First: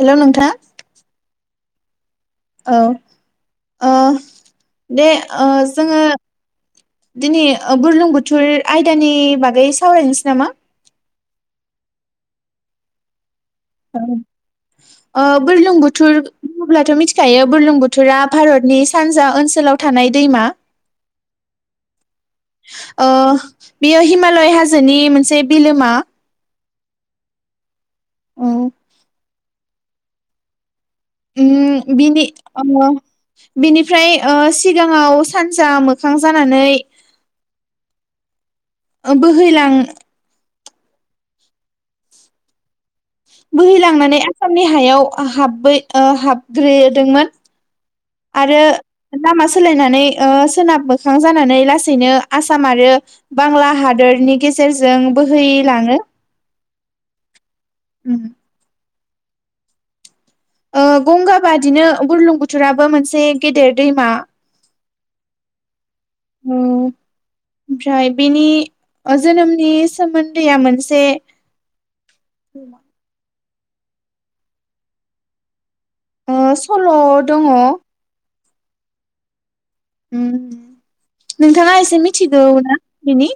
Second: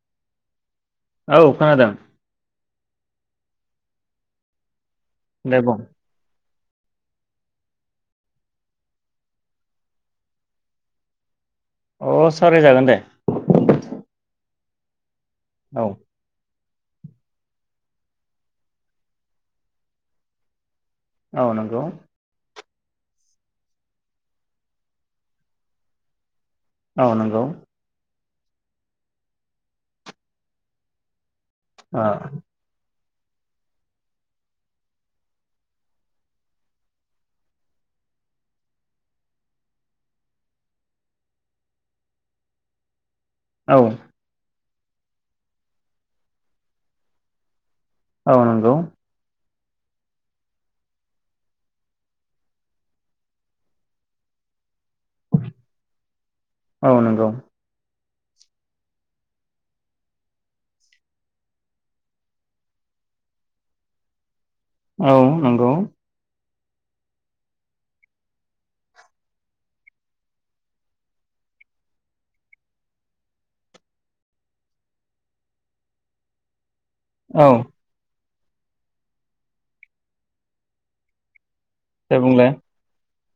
हेल नोंथां औ खोनादों औ ओ दे ओ दे बुं जोङो दिनै बुरलुं बुथुर आयदानि बागै सावरायनोसै नामा अ सावराय जागोन दे । औ ओ बोरलुं औ बुथुर अब्लाथ मिथिखायो बोरलुं बुथुरा भारतनि सानजा ओनसोलाव थानाय दैमा औ नंगौ अ बेयो हिमालय हाजोनि मोनसे बिलोमा । औ नंगौ । औ । उम ओ बिनि ओ बिनिफ्राय अ सिगाङाव सानजा मोखां जानानै बोहैलां औ बोहैलांनानै आसाम नि हायाव हाब हाबग्रोदोंमोन। औ आरो नंगौ लामा सोलायनानै ओ सोनाब मोखां जानानै लासैनो आसाम आरो बांला हादरनि गेजेरजों बोहैलाङो । औ नंगौ । उम। ओ गंगा बादिनो बुरलुंबुथुराबो मोनसे गेदेर दैमा। औ नंगौ। ओम फ्राय बेनि ओ जोनोमनि सोमोन्दैआ मोनसे ओ सल दङ। औ उम। नोंथाङा एसे दे मिथिगौ बुंलाय ना बिनि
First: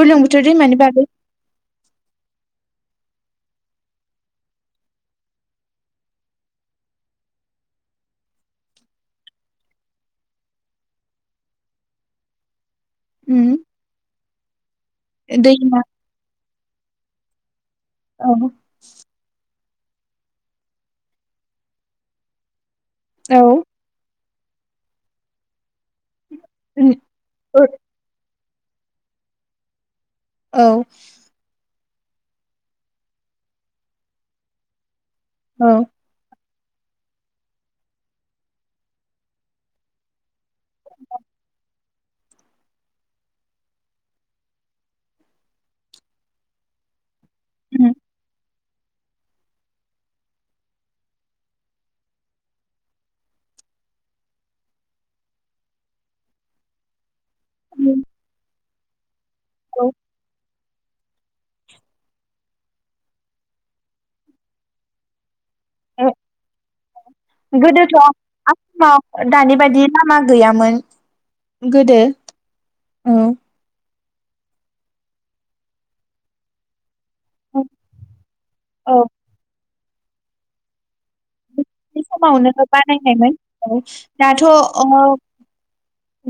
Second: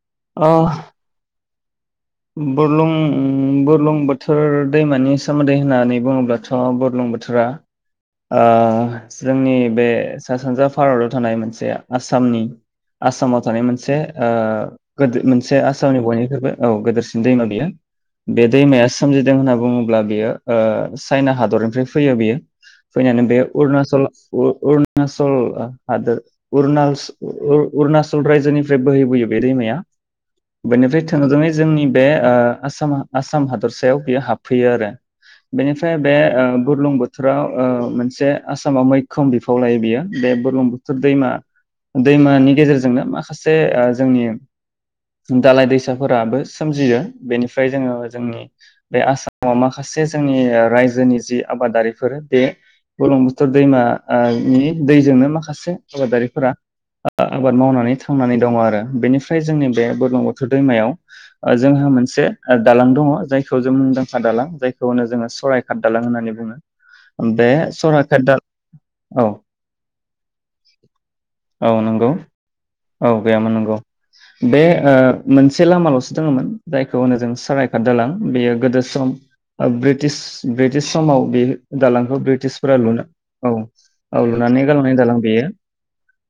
बुरलुंबुथुर दैमानि बागै बुरलुं-बुरलुंबुथुर दैमानि सोमोन्दै होननानै बुङोब्लाथ बुरलुं बुथुरा ओ जोंनि बे सा सानजा भारताव थानाय मोनसे आसामनि उम आसामाव थानाय मोनसे ओ गोदो मोनसे दैमा आसामनि बयनिख्रुइबो औ गोदो थिं दैमा गैया। बे औ दैमाया सोमजिदों होनना अब्ला बियो ओ चायना हादरनिफ्राय फैयो बेयो। फैनानै औ बेयो अरुनाचल उह-उरनासल हादोर। उम उरनारसल ओ उह उरनासल रायजोनिफ बे बोहैबोयो बे दैमाया। औ बेनिफ्राय थोंजोङै जोंनि बे ओह आसामा आसाम हादरसायाव बेयो हाबफैयोआरो। औ बेनिफ्राय बे ओह बुरलुंबुथुरा ओह मोनसे आसामाव मैखोम बिफावलायोबेयो बे बुर बुरलुंबुथुर दैमा। दैमानि गेजेरजोंनो माखासे ओह जोंनि दालाय दैसाफोराबो सोमजियो। बेनिफ्राय उम जोङो जोंनि बे आसामाव माखासे जोंनि ओह रायजोनि जि आबादारिफोर बे बुरलुंबुथुर दैमा ओह नि दैजोंनो माखासे आबादारिफोरा ओह आबाद मावनानै थांनानै दङ आरो बेनिफ्राय जोंनि औ बे ओ बुरलुंबुथुर दैमायाव जोंहा मोनसे [unintelligible] दालां दङ जायखौजों मुंदांखा दालां जायखौहोनो जोङो सराय [unintelligible] गोदोथ सरायघाट दालां आसामाव औ दानिबादि लामा गैयामोन औ गोदो। नंगौ औ गैयामोन नंगौ। बे ओह मोनसे लामालसो दोङोमोन जाय [unintelligible] होनोजों सरायघात दालां बेयो गोदोसम ओह ब्रिटिछ ब्रिटिछ। [unintelligible] बेसमावनो बानायनायमोन औ [unintelligible] औ दाथ लुनानै अह गालांनाय दालां बेयो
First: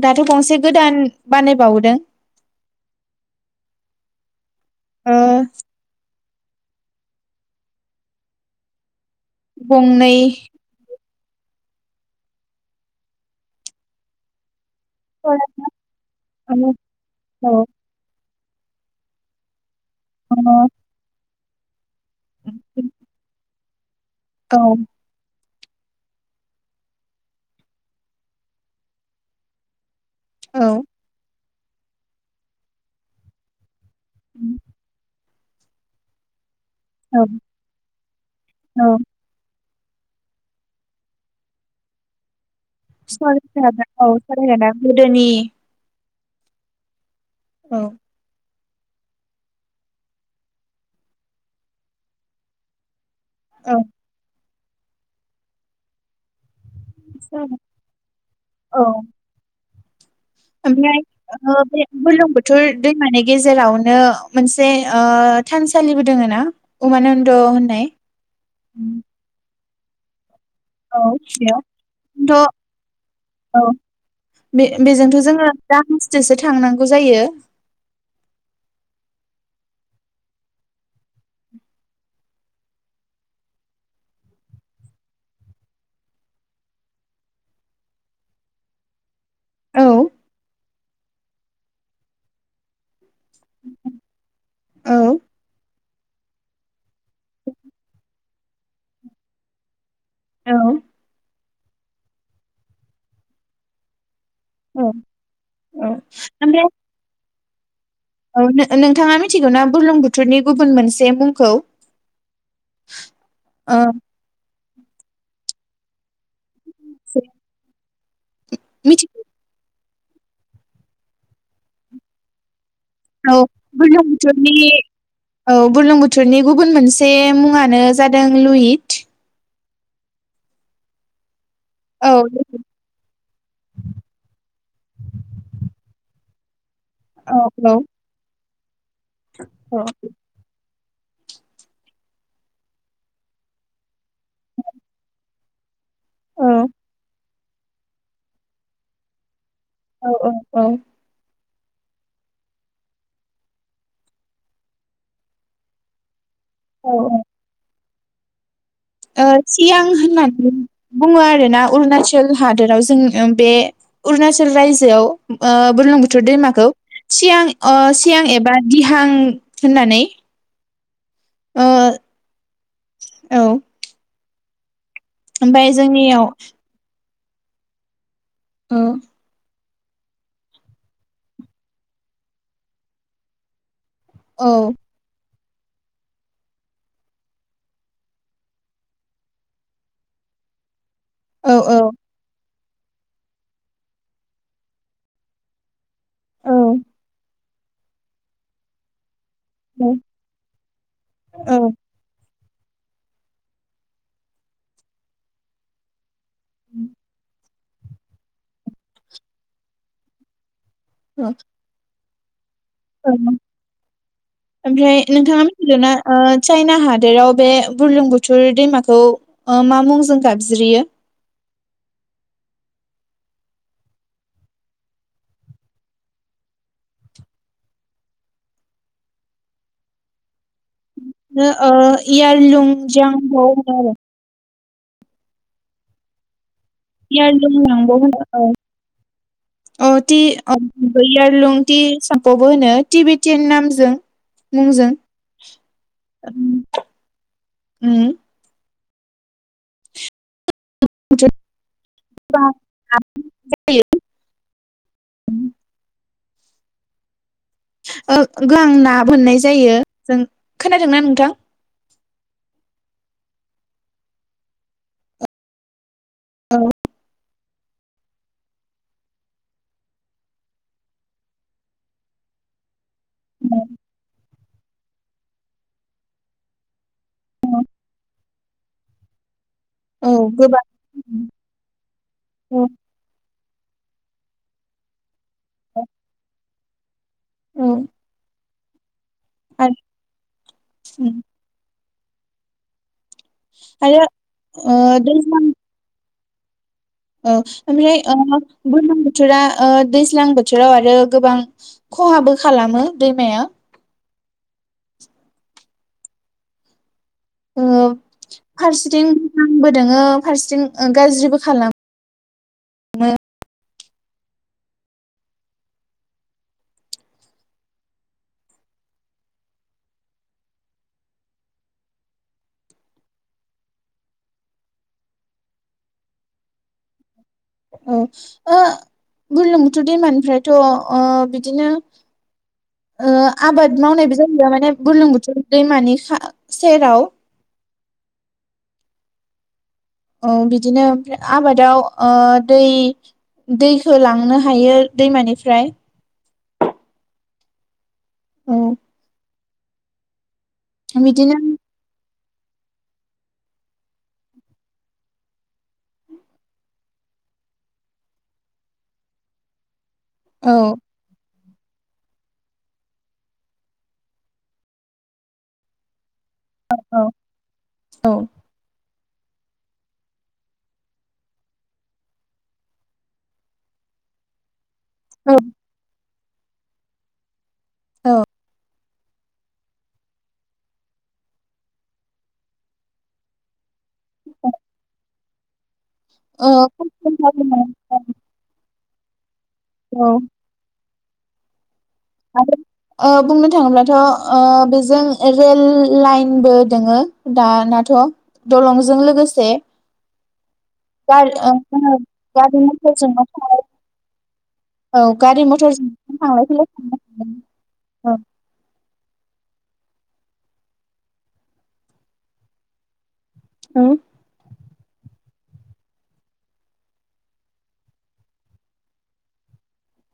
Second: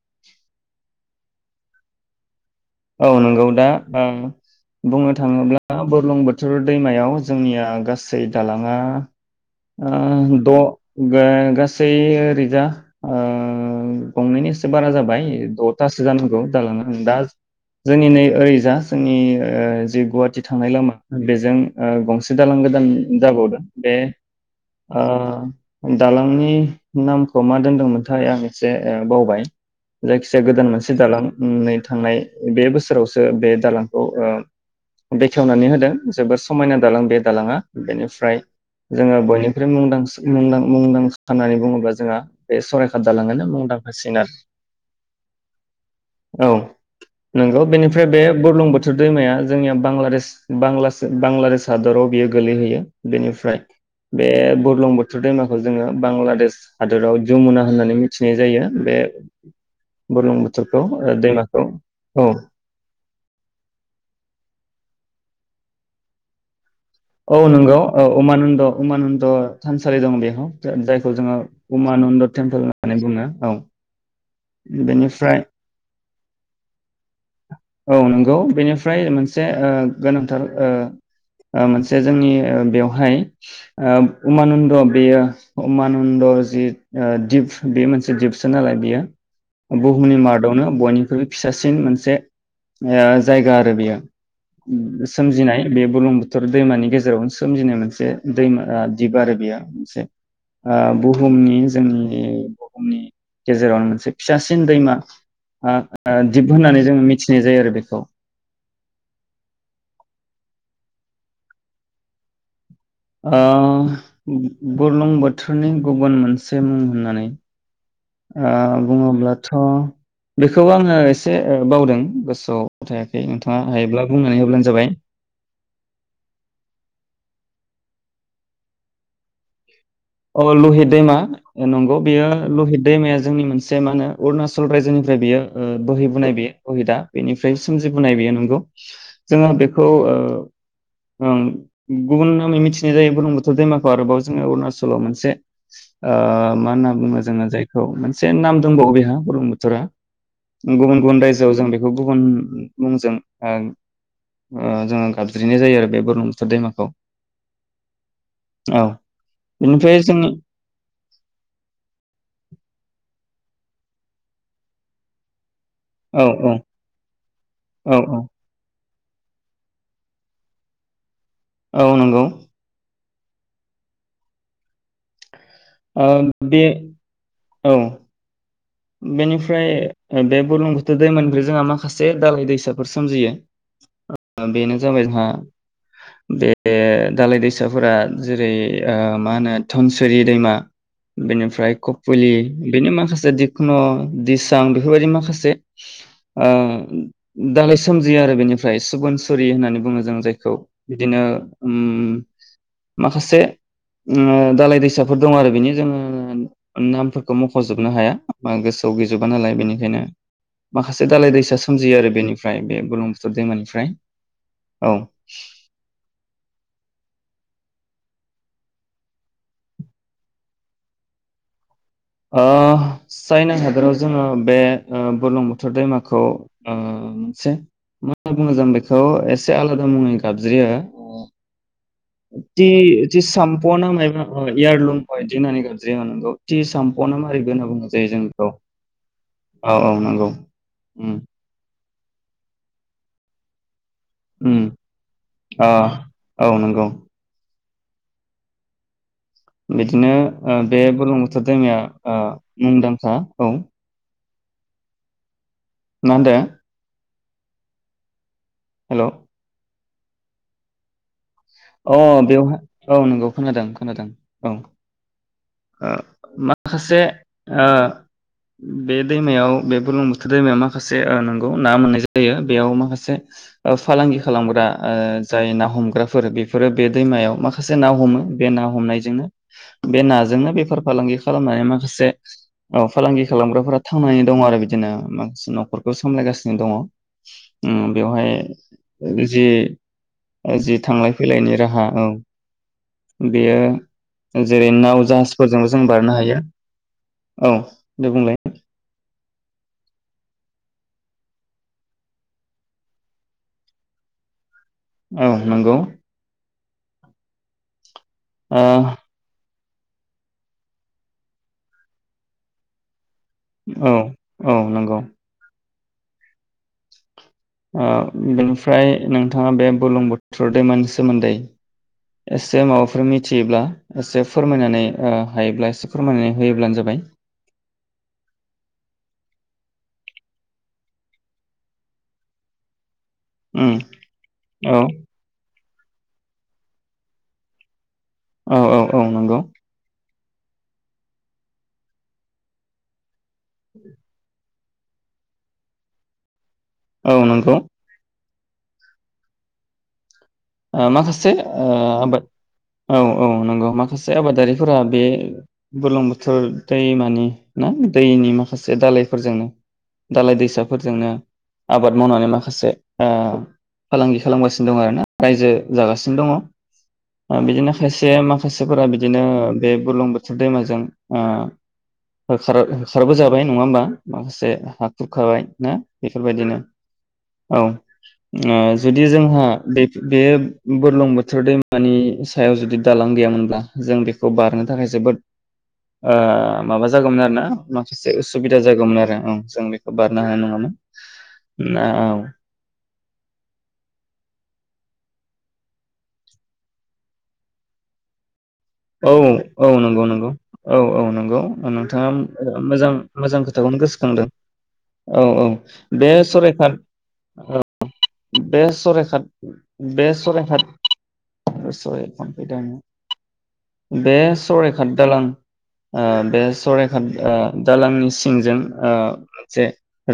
दाथ गंसे गोदान बानाय बाउदों। औ नंगौदा ओं। बुंनो ओ थाङोब्ला बुरलुंबुथ बाथुर दैमायाव जोंनिया गासै दालाङा गंनै ओह द। गोह गासै ओरैजा ओह गंनैनि से बाराजाबाय औ दथासो जानांगौ औ दालाङा [unintelligible] जोंनि नै ओरै जा जोंनि ओज गुवाहाटि थांनाय लामा बे जों ओ गंसे दालां गोदान जाबावदों बे औ ओ दालांनि नामखौ मा दोनदोंमोनथाय आं एसे बावबाय जायखिजाया गोदान मोनानसे दालां नै थांनाय बे बोसोरावसो बे दालां औ आ बे बेेखेवनानै होदों जोबोर स मायना दालां बे औ दालाङा बेनिफ्राय जोङो बयनि [unintelligible] मुंदांसि मुंदां मुंदांखा नाय होनानै बुङोब्ला जोंहा बे सरायघाट दालाङानो सरायघाटा मुंदांखासिन आरो [unintelligible] गोदोनि औ नंगौ औ बेनिफ्राय बे बुरलुंबुथुर थुर दैमाया जोंनिया बांलादेश बांलासो बांलादेश हादराव बियो गोलैहैयो बेनिफ्राय औ बे बुर्लंबुथुर दैमाखौ जोङो बांलादेश हादोराव जमुना होननानै मिथिनाय जायो बे औ बुर्लुंबुथुर खौ दैमाखौ औ बुर्लुंबुथुर दैमानि गेजेरावनो मोनसे ओ थानसालिबो दोङो ना? उमानन्द औ नंगौ होननाय औ उमानन्द उमानन्द थानसालि दं बेहाव। औ जायखौ जोङो बेयाव उमानन्द थ' टेम्पोल होननानै बुङो औ। बे बेजोंथ' बेनिफ्राय जोङो दा जोंसो थांनांगौ जायो औ नंगौ बेनिफ्राय मोनसे ओ गोनांथार ओ ओ मोनसे जोंनि ओ बेवहाय ओ उमानन्द बेयो उमानन्द जि दिप बे मोनसे दिपसो नालाय बेयो औ बुहुमनि मादावनो बयनिख्रुइबो फिसासिन मोनसे ओ जायगा आरो बेयो औ सोमजिनाय बे बुलुंबुथुर दैमानि गेजेरावनो सोमजिनाय मोनसे दैमा दिप आरो बेयो मोनसे औ आ बु बुहुमनि जोंनि बुहुमनि गेजेरावनो मोनसे फिसासिन औ दैमा ओ औ ओ दिप ओमफ्राय होननानै जोङो मि मिथिनाय जायो आरो बेखौ। औ नो-नोंथाङा मिथिगौ ना बुरलुंबुथुरनि गुबुन मोनसे मुंखौ? ओ बुरलुंबुथुरनि गुबुन मोन से मुं होननानै ओ मिथिगौ बुङोब्लाथ' बेखौ आङो एसे बावदों गोसोआव थायाखै औ नोंथाङा हायोब्ला बुंनानै होब्लानो बुरलुंबुथोरनि जाबाय औ बुरलुंबुथुरनि गुबुन मोनसे मुङानो जादों लहित अ लहित दैमा ए नंगौ औ बियो लहित दैमाया जोंनि मोनसे मा होनो अरुणाचल रायजोनिफ्राय बियो ओ बोहैबोनाय बेयो लहिदा बेनिफ्राय औ सोमजिबोनाय बेयो नंगौ। जोङो औ बेखौ ओ ओं गुबुन नामै मिथिनाय जायो बुरलुंबुथुर दैमाखौ आरोबाव। गोलाव मोनसे ओ औ मा होनना बुङो जोङो जायखौ मोनसे नाम दंबावो बेहा बुरलुंबु थुरआ। औ औ औ गुबुन गुबन राय जोआव जों बेखौ गुबुन मुंजों ओ ओ जोङो गाबज्रिनाय जायो आरो बे बुरलुंबु थुर दैमाखौ। औ औ ओ सियां बेनिफ्राय जोंनि होननाबो बुङो आरोना अरुणाचल हादोराव जोङो ओं बे अरुणचल रायजोआव ओ बुरलुंबुथुर औ औ दैमाखौ सियां अ औ औ सियां एबा दि बां होननानै ओ औ नंगौ औ ओमफ्राय ओ जोंनियाव बे औ औ बेनि फ्राय बे बुरलुंबुथुर दैमानिफ्राय जोंहा माखासे दालाय दैसाफोर सोमजियो। ओ औ बेनो जाबाय मा बे दालाय दैसाफोरा जेरै ओ मा होनो धनसुरि दैमा औ बेनिफ्राय औ कपुलि बेनि माखासे दि ख्न, दिसां बेफोरबायदि माखासे ओ औ दालाय सोमजियो आरो बेनिफ्राय सुबुन सुरि होननानै औ बुङो जों जायखौ, बिदिनो औ उम माखासे ओ दालाय दैसाफोर दं आरो बेनि जोङो नामफोरखौ म खजोबनो हाया। बा गोसोआव गैजोबा नालाय बेनिखायनो माखासे औ दालाय दैसा सोमजियो आरो बेनि औ, औ ओमफ्राय नोंथाङा मिथिगौ ना ओ चाइना हादोराव बे बुरलुंबुथुर दैमाखौ ओ मा मुंजों गाबज्रियो? अ चाइना हादोराव जोङो बे ओ बुरलुंबुथुर दैमाखौ ओ मोनसे मा होनना बुङो जों बेखौ एसे आलादा मुङै गाबज्रियो नो ओ इयारलुं जांप होनो आरो । अ इयारलुं अ इदि होननानै गाबज्रियो अ नंगौ । इयारलुं लांब होनो, औ औ टि अ उम इयारलुं टि साम्पबो होनो टिभटियान नामजों । उम अ औ नोंगौ । होम्म बिदिनो ओ बे बुरलुंबुथुर दैमाया ओ मुंदांखा औ । [inaudible] मा होनदो? ओ [unintelligible] ना हेलौ बोननाय जायो । जों खोनादोंना नोंथां? अ बेवहा औ नोंगौ खोनादों खोनादों औ ओ औ माखासे ओ बे दैमायाव बे बुरलुंबुथुर दैमायाव माखासे नंगौ ना मोननाय जायो बेयाव माखासे फालांगि खालामग्रा ओ जाय ना हमग्राफोर बे फोरो बे दैमायाव माखासे ना हमो बे ना हमनायजोंनो बे औ नाजोंनो गोबां बेफार फालांगि खालामनानै माखासे औ फालांगि खालामग्राफोरा थांनानै दं आरो बिदिनो नखरखौ सामलायगासि नो दङ । औ उम बेवहाय आरो जि जि थांलाय राहा औ आरो बेयो जेरै ओ नाव दैज्लां जाहाजफोरजों जों बारनो हायो [inaudible] औ ओमफ्राय दे बुंलाय ओ बुरलुंबु थुरा ओ दैज्लां बोथोराव आरो गोबां खहाबो खालामो दैमाया। औ नंगौ। ओ ओ फारसेथिं बो दोङो फारसेथिं ओ गाज्रिबो खालामो औ औ नंगौ। ओ बेनिफ्राय नोंथांङा बे बुलुं बुथुर दैमानि सोमोन्दै एसे माबाफोर मिथियोब्ला एसे फोरमायनानै ओ हायोब्ला एसे फोरमायनानै होयोब्लानो जाबाय। औ ओ बुरलुंबुथुर दैमानिफ्रायथ अ बिदिनो ओ उम आबाद मावनायबो जायो माने औ बुरलुंबुथुर दैमानि‌‌ सा सेराव। औ औ औ नंगौ औ बिदिनो ओमफ्राय आबादाव ओ‌ दै दैखौ लांनो हायो दैमानिफ्राय। औ नंगौ। औ ओ माखासे बिदिनो ओ आबाद औ औ नंगौ माखासे आबादारिफोरा बे बुरलुंबुथुर दैमानि ना दैनि माखासे दालायफोरजोंनो दालाय औ दैसाफोरजोंनो आबाद मावनानै माखासे ओ फालांगि खालामगासिनो दं आरो ना । रायजो जागासि दंङ औ ओ बिदिनो खायसे औ माखासेफोरा बि बिदिनो बे बुरलुंबुथुर दैमाजों ओ होखार होखारबोजाबाय नंङा होमबा माखासे हा बुरखाबाय ना बेफोरबायदिनो औ ओ जुदि जोंहा बे बे बुरलुंबुथुर दैमानि सायाव जुदि दालां गैयामोनब्ला जों बेखौ बारनो थाखाय जोबोद ओ औ माबा जागौमोन आरो ना माखासे उसुबिदा जागौमोन आरो दा उम्म जों बेखौ औ औ बारनो हानाय नंङामोन । ना [unintelligible] ओ बुंनो थाङोब्लाथ ओ बेजों ओ रेल लाइनबो दोङो दानाथ । औ औ औ नंगौ नंगौ । औ औ गारि नंगौ ओ नोंथाङा गारि मोजां मथरजोंबो मोजां थांलाय खोथाखौनो गोसोखांदों औ गारि औ मथरजों बे थांलाय फैलाय शराइखाट खालामनो औ हागोन बे शराय खाथ बे शरायखात सरि फन फैदों औ आंनाव बेसर दालां ओ बे सराइखाट ओ दालांनि सिंजों ओ मोनसे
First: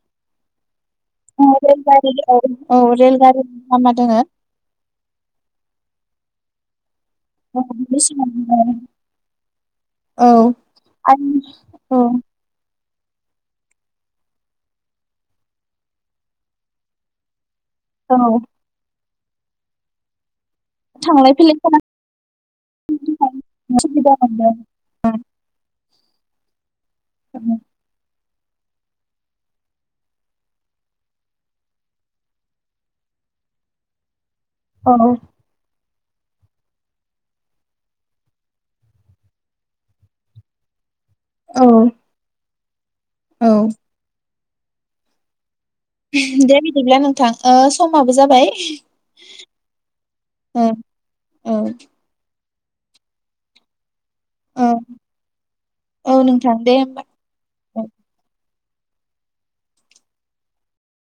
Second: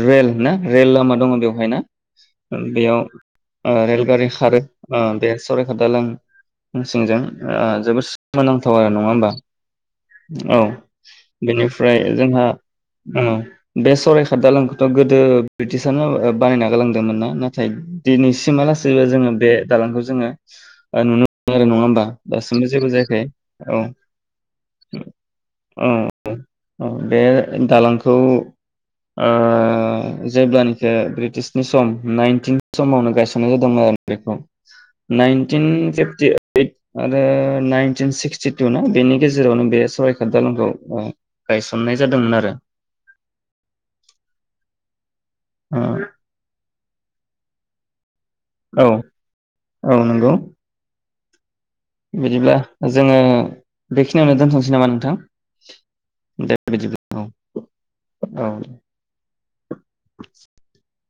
रेल ना रेल लामा दङ औ बेवहाय ना रेलगारि औ औ बेयाव रेलगारि लामा दोङो रेलगारि खारो । अ बे सरायघाट दालां सिंजों औ ओ जोबोद सोमोनांथाव आरो नङा होमबा औ आरो बेनिफ्राय औ जोंहा उम्म बे सरायघाट दालांखौथ गोदो ब्रिटिसानो बानायना गालांदोंमोन ना नाथाय औ दिनैसिमा लासैबो जोंङो बे दालांखौ जोंङो नुनो थांलाय मोनो फैलाय आरो खालामनो नङा थाखाय होमबा दासमबो जेबो जायाखै औ सुबिदा मोनदों अ बे दालांखौ ओ जेब्लानोखि ब्रिटिशनि सम नाइनटिन समावनो गायसननाय जादोंमोन आरो बेखौ औ । नाइनटिन [unintelligible] ओइद आरो नाइन नाइनटिन सिक्सटिटु ना बेनि गेजेरावनो बे सरायघाट दालांखौ ओ औ गायसननाय जादोंमोन आरो। औ। ओ दे- बिदिब्ला नोंथां ओ समाबो। जाबाय औ औ नंगौ ओ। औ। बिदिब्ला जोङो बेखिनियावनो औ दोनथसै नामा औ नोंथां नोंथां दे होमबा बिदिब्ला औ औ। [unintelligible]